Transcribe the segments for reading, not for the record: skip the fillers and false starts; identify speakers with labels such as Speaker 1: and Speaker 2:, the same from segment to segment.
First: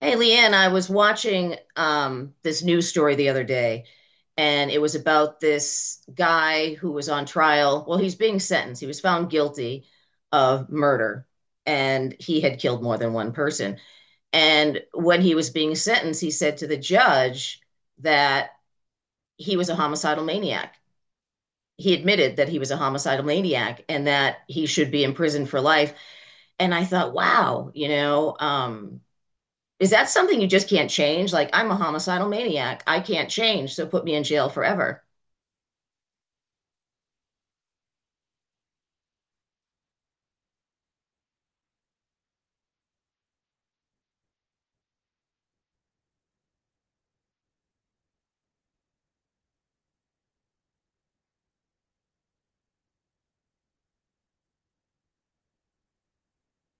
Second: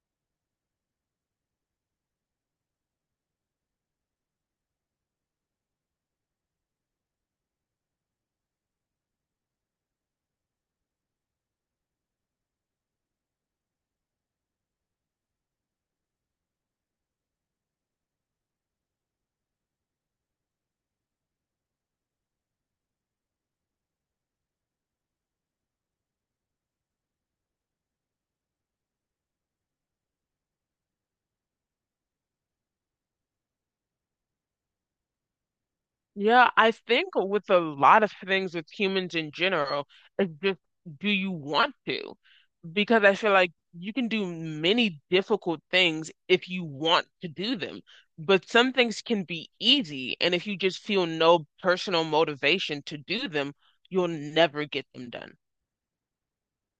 Speaker 1: Hey, Leanne, I was watching this news story the other day, and it was about this guy who was on trial. Well, he's being sentenced. He was found guilty of murder, and he had killed more than one person. And when he was being sentenced, he said to the judge that he was a homicidal maniac. He admitted that he was a homicidal maniac and that he should be in prison for life. And I thought, wow, is that something you just can't change? Like, I'm a homicidal maniac. I can't change, so put me in jail forever.
Speaker 2: Yeah, I think with a lot of things with humans in general, it's just do you want to? Because I feel like you can do many difficult things if you want to do them. But some things can be easy, and if you just feel no personal motivation to do them, you'll never get them done.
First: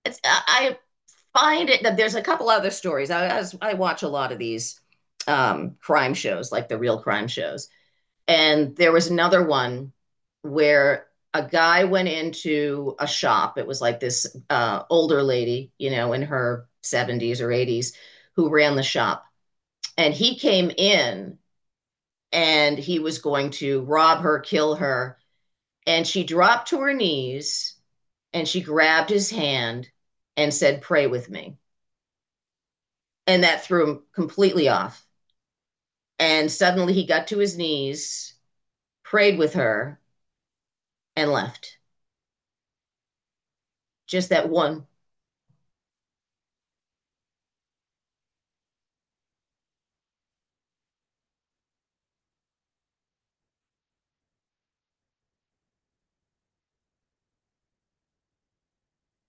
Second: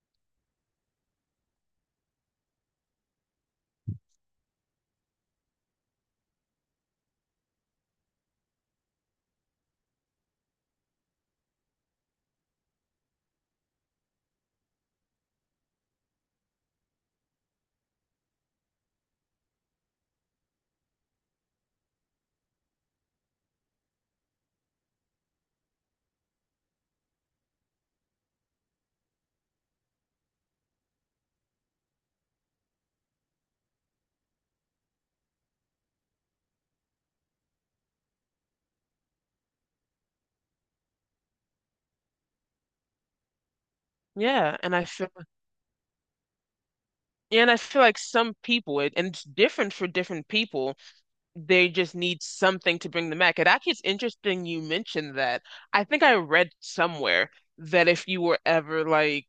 Speaker 1: I find it that there's a couple other stories. I watch a lot of these crime shows, like the real crime shows. And there was another one where a guy went into a shop. It was like this older lady, you know, in her 70s or 80s, who ran the shop. And he came in and he was going to rob her, kill her. And she dropped to her knees and she grabbed his hand and said, "Pray with me." And that threw him completely off. And suddenly he got to his knees, prayed with her, and left. Just that
Speaker 2: Yeah, and I
Speaker 1: one.
Speaker 2: feel yeah, and I feel like some people, and it's different for different people they just need something to bring them back. It actually is interesting you mentioned that. I think I read somewhere that if you were ever like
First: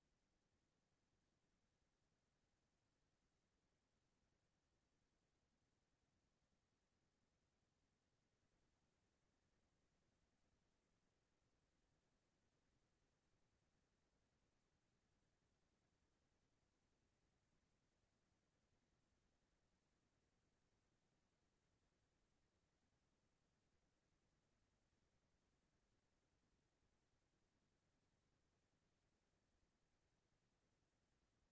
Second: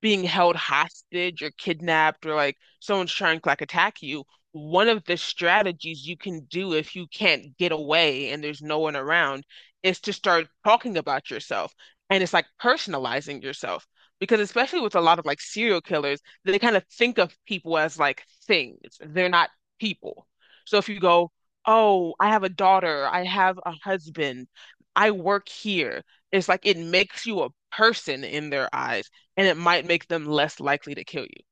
Speaker 2: being held hostage or kidnapped or like someone's trying to like attack you, one of the strategies you can do if you can't get away and there's no one around is to start talking about yourself. And it's like personalizing yourself. Because especially with a lot of like serial killers, they kind of think of people as like things. They're not people. So if you go, oh, I have a daughter, I have a husband, I work here, it's like it makes you a person in their eyes and it might make them less likely to kill you.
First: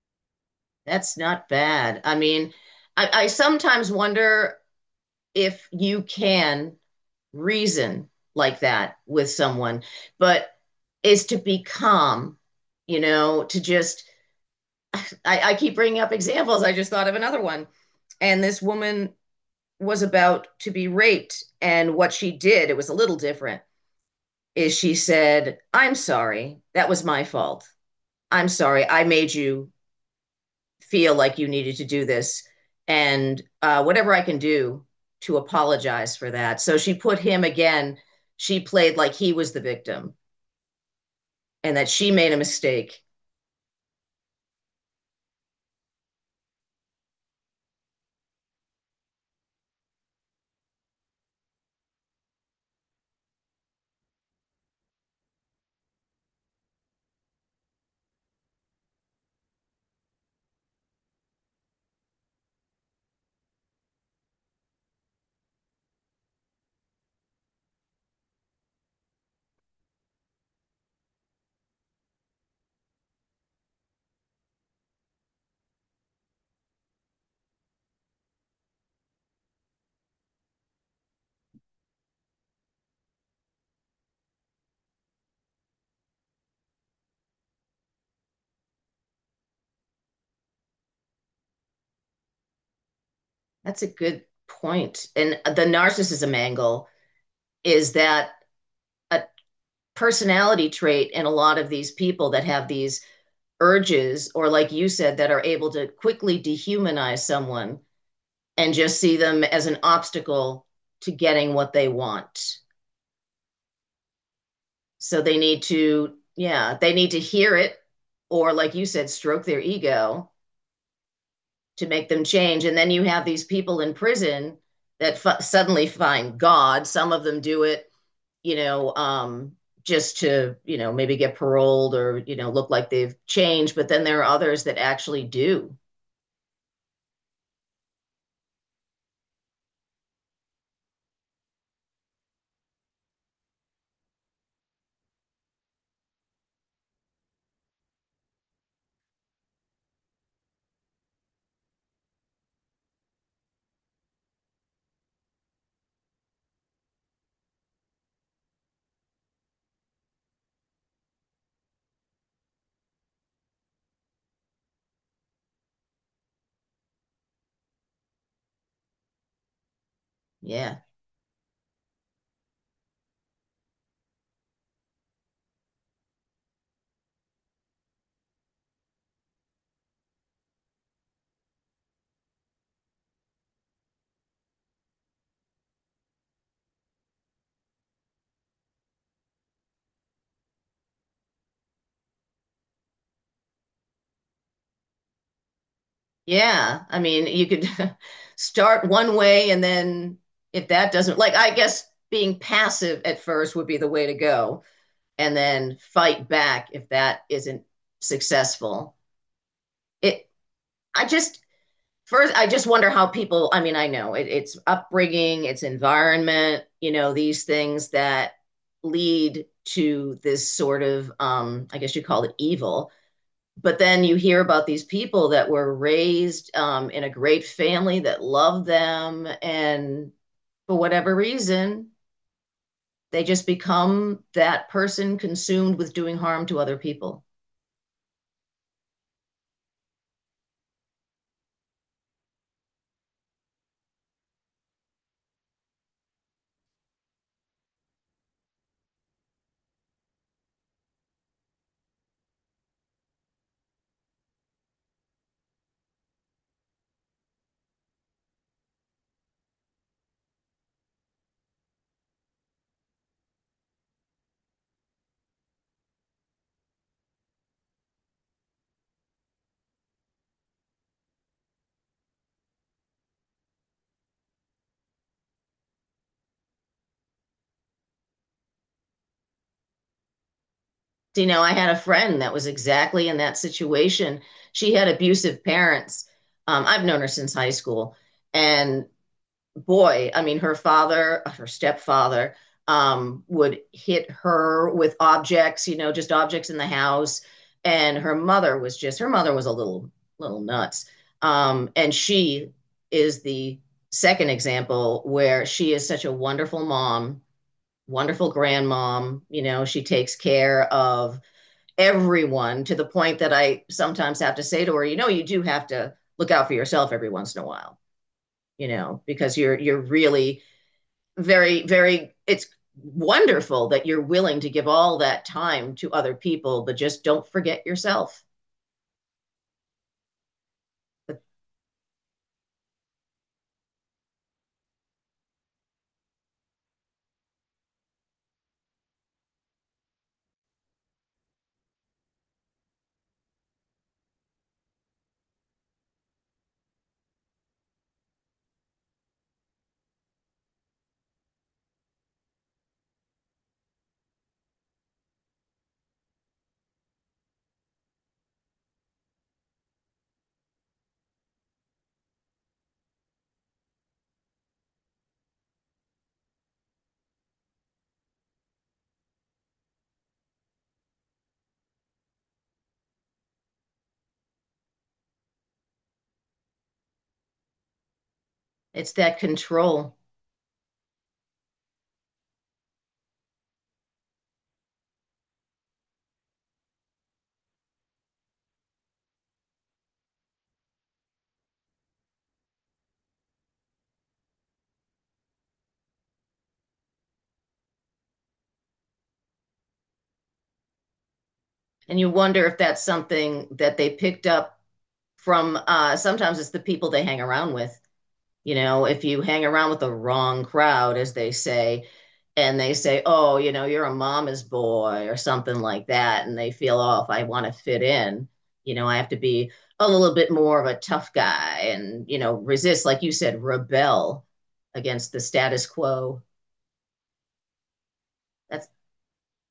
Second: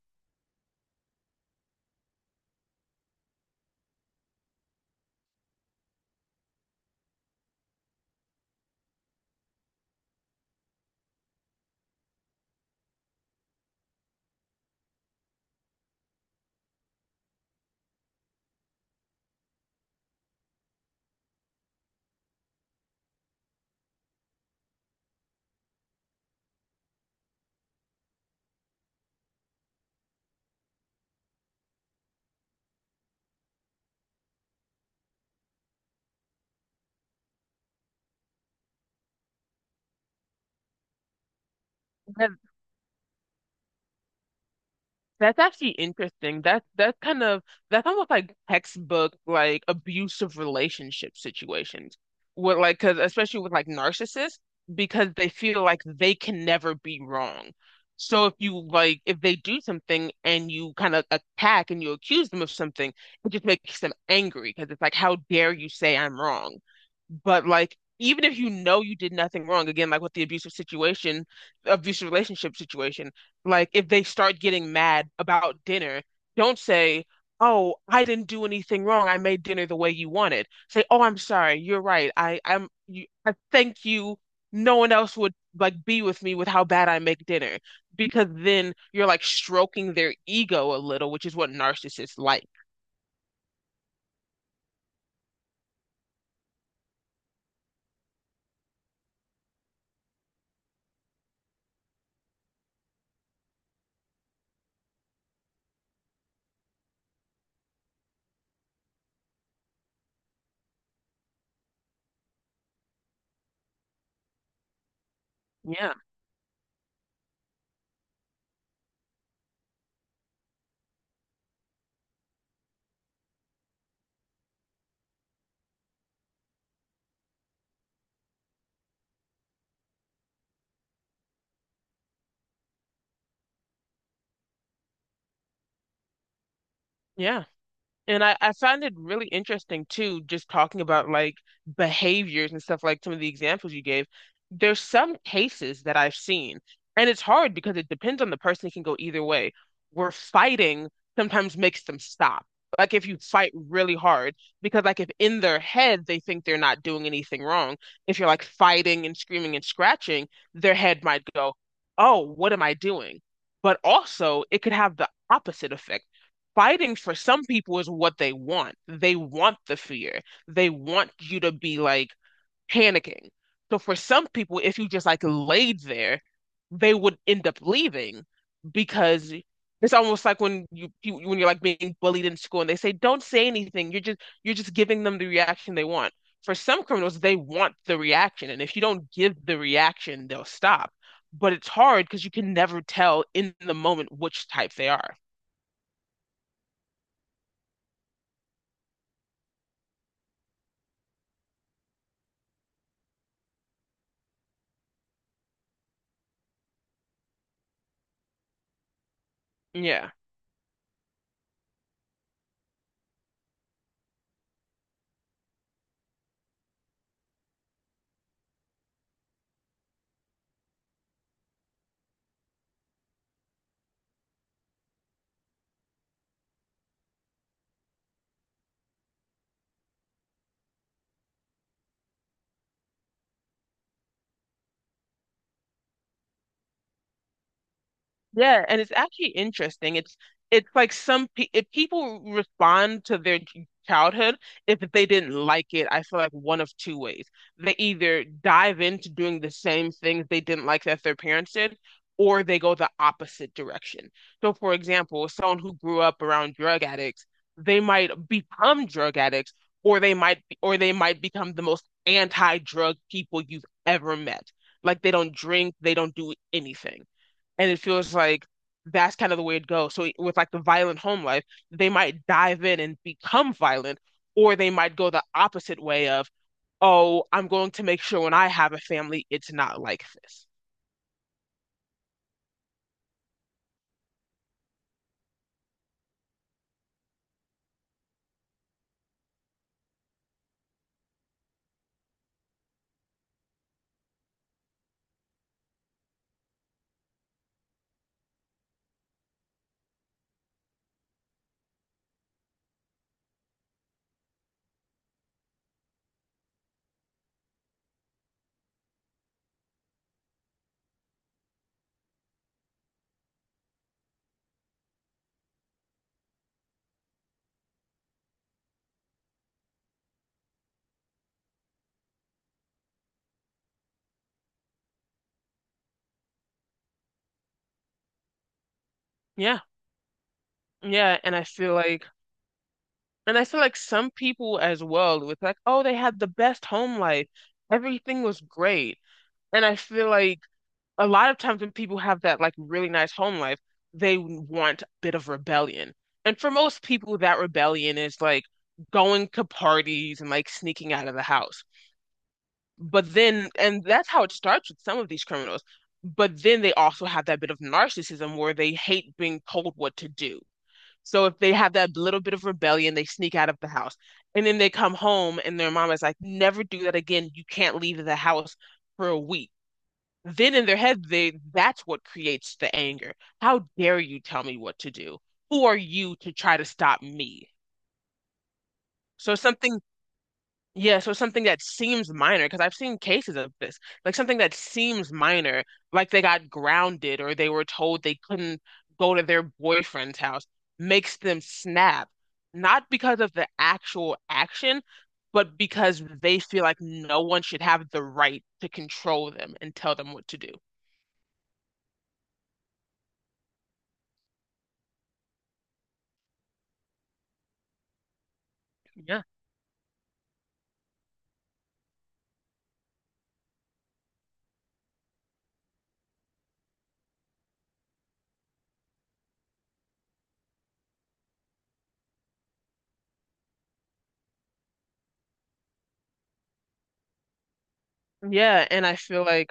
Speaker 1: That's not bad. I mean, I sometimes wonder if you can reason like that with someone, but is to be calm, you know, to just I, I keep bringing up examples. I just thought of another one. And this woman was about to be raped. And what she did, it was a little different, is she said, "I'm sorry. That was my fault. I'm sorry. I made you feel like you needed to do this. And whatever I can do to apologize for that." So she put him again. She played like he was the victim and that she made a mistake.
Speaker 2: That's actually interesting. That's kind of that's almost like textbook like abusive relationship situations. With like, cause especially with like narcissists, because they feel like they can never be wrong. So if you like, if they do something and you kind of attack and you accuse them of something, it just makes them angry because it's like, how dare you say I'm wrong? But like, even if you know you did nothing wrong, again, like with the abusive situation, abusive relationship situation like if they start getting mad about dinner, don't say, "Oh, I didn't do anything wrong. I made dinner the way you wanted." Say, "Oh, I'm sorry. You're right. I thank you. No one else would like be with me with how bad I make dinner." Because then you're like stroking their ego a little, which is what narcissists like.
Speaker 1: That's a good point. And the narcissism angle is that a personality trait in a lot of these people that have these urges, or like you said, that are able to quickly dehumanize someone and just see them as an obstacle to getting what they want. So they need
Speaker 2: Yeah.
Speaker 1: to, yeah, they need to hear it, or like you said, stroke their ego to make them change. And then you have these people in prison that suddenly find God. Some of them do it you know, um, just to, maybe get paroled or, look like they've changed. But then there are others that actually do.
Speaker 2: Yeah. And I found it really interesting too, just talking about like behaviors and stuff like some of the examples you gave. There's some cases that I've seen, and it's hard because it depends on the person. It can go either way. Where fighting sometimes makes them stop. Like if you fight really hard, because like if in their head they think they're not doing anything wrong, if you're like fighting and screaming and scratching, their head might go, oh, what am I doing? But also it could have the opposite effect fighting for some people is what they want. They want the fear. They
Speaker 1: Yeah.
Speaker 2: want you to be like panicking. So for some people, if you just like laid there, they would end up leaving because it's almost like when you when you're like being bullied in school and they say, don't say anything. You're just giving them the reaction they want. For some criminals, they want the reaction. And if you don't give the reaction, they'll stop. But it's hard because you can never tell in the moment which type they are.
Speaker 1: Yeah. I mean, you could start one way and then if that doesn't, like, I guess being passive at first would be the way to go and then fight back if that isn't successful.
Speaker 2: Yeah.
Speaker 1: It, I just, First, I just wonder how people, I mean, it's upbringing, it's environment, you know, these things that lead to this sort of, I guess you call it evil. But then you hear about these people that were raised in a great family that loved them, and for whatever reason, they just become that person consumed with doing harm to other people.
Speaker 2: Yeah, and it's actually interesting. It's like some pe if people respond to their childhood, if they didn't like it, I feel like one of two ways. They either dive into doing the same things they didn't like that their parents did, or they go the opposite direction. So, for example, someone who grew up around drug addicts, they might become drug addicts, or they might become the most anti-drug people you've ever met. Like they don't drink, they don't do anything and it feels like that's kind of the way it goes. So e, with like the violent home life, they might dive in and become violent, or they might go the opposite way of, oh, I'm going to make sure when I have a family, it's not like this.
Speaker 1: You know, I had a friend that was exactly in that situation. She had abusive parents. I've known her since high school. And boy, I mean, her stepfather, would hit her with objects, you know, just objects in the house. And her mother was a little nuts. And she is the second example where she is such a wonderful mom, wonderful grandmom. You know, she takes care of everyone to the point that I sometimes have to say to her, you know, you do have to look out for yourself every once in a while, you know, because you're really very very it's wonderful that you're willing to give all that time to other people, but just don't forget yourself.
Speaker 2: Yeah, yeah, and I feel like some people as well with like, oh, they had the best home life, everything was great, and I feel like a lot of times when people have that like really nice home life, they want a bit of rebellion. And for most people, that rebellion is like going to parties and like sneaking out of the house. But then, and that's how it starts with some of these criminals. But then they also have that bit of narcissism where they hate being told what to do. So if they have that little bit of rebellion, they sneak out of the house. And then they come home and their mom is like, never do that again. You can't leave the house for a week then in their head they that's what creates the anger. How dare you tell me what to do? Who are you to try to stop me?
Speaker 1: It's that
Speaker 2: So something
Speaker 1: control.
Speaker 2: Yeah, so something that seems minor because I've seen cases of this, like something that seems minor, like they got grounded or they were told they couldn't go to their boyfriend's house, makes them snap. Not because of the actual action, but because they feel like no one should have the right to control them and tell them what to do.
Speaker 1: And you wonder if that's something that they picked up from sometimes it's the people they hang around with. You know, if you
Speaker 2: Yeah.
Speaker 1: hang around with the wrong crowd, as they say, and they say, oh, you know, you're a mama's boy or something like that, and they feel, oh, if I want to fit in, you know, I have to be a little bit more of a tough guy and, you know, resist, like you said, rebel against the status quo.
Speaker 2: Yeah,
Speaker 1: That's
Speaker 2: and I feel like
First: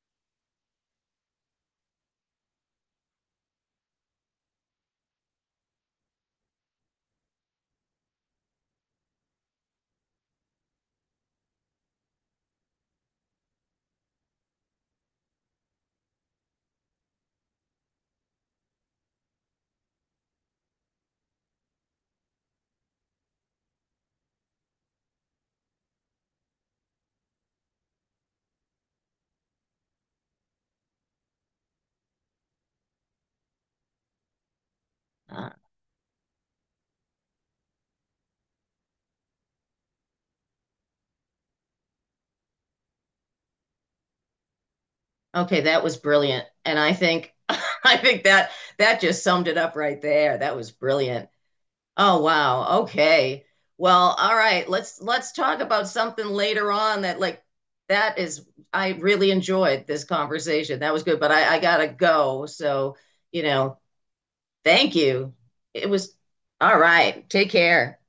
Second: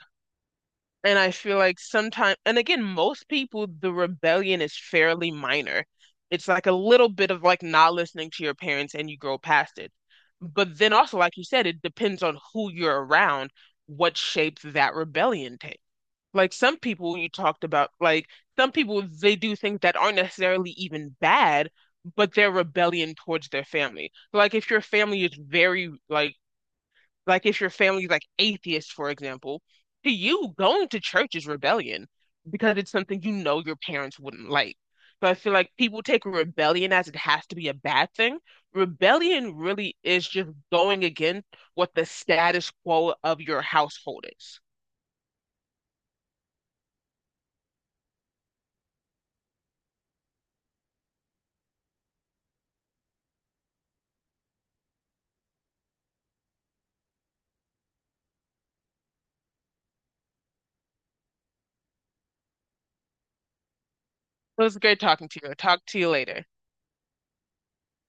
Speaker 2: and I feel like sometimes and again most people the rebellion is fairly minor. It's like a little bit of like not listening to your parents and you grow past it. But then also like you said it depends on who you're around what shape that rebellion takes. Like some people you talked about like some people they do things that aren't necessarily even bad but they're rebellion towards their family. Like if your family is very like if your family's like atheist, for example, to you, going to church is rebellion because it's something you know your parents wouldn't like. So I
Speaker 1: uh,
Speaker 2: feel like people take rebellion as it has to be a bad thing. Rebellion really is just going against what the status quo of your household is.
Speaker 1: okay. That was brilliant. And I think, I think that that just summed it up right there. That was brilliant. Oh wow. Okay. Well, all right. Let's talk about something later on that like that is I really enjoyed this conversation. That was good, but I gotta go. So, you know,
Speaker 2: So it was
Speaker 1: thank
Speaker 2: great talking
Speaker 1: you.
Speaker 2: to you. I'll talk
Speaker 1: It
Speaker 2: to you
Speaker 1: was
Speaker 2: later.
Speaker 1: all right. Take care.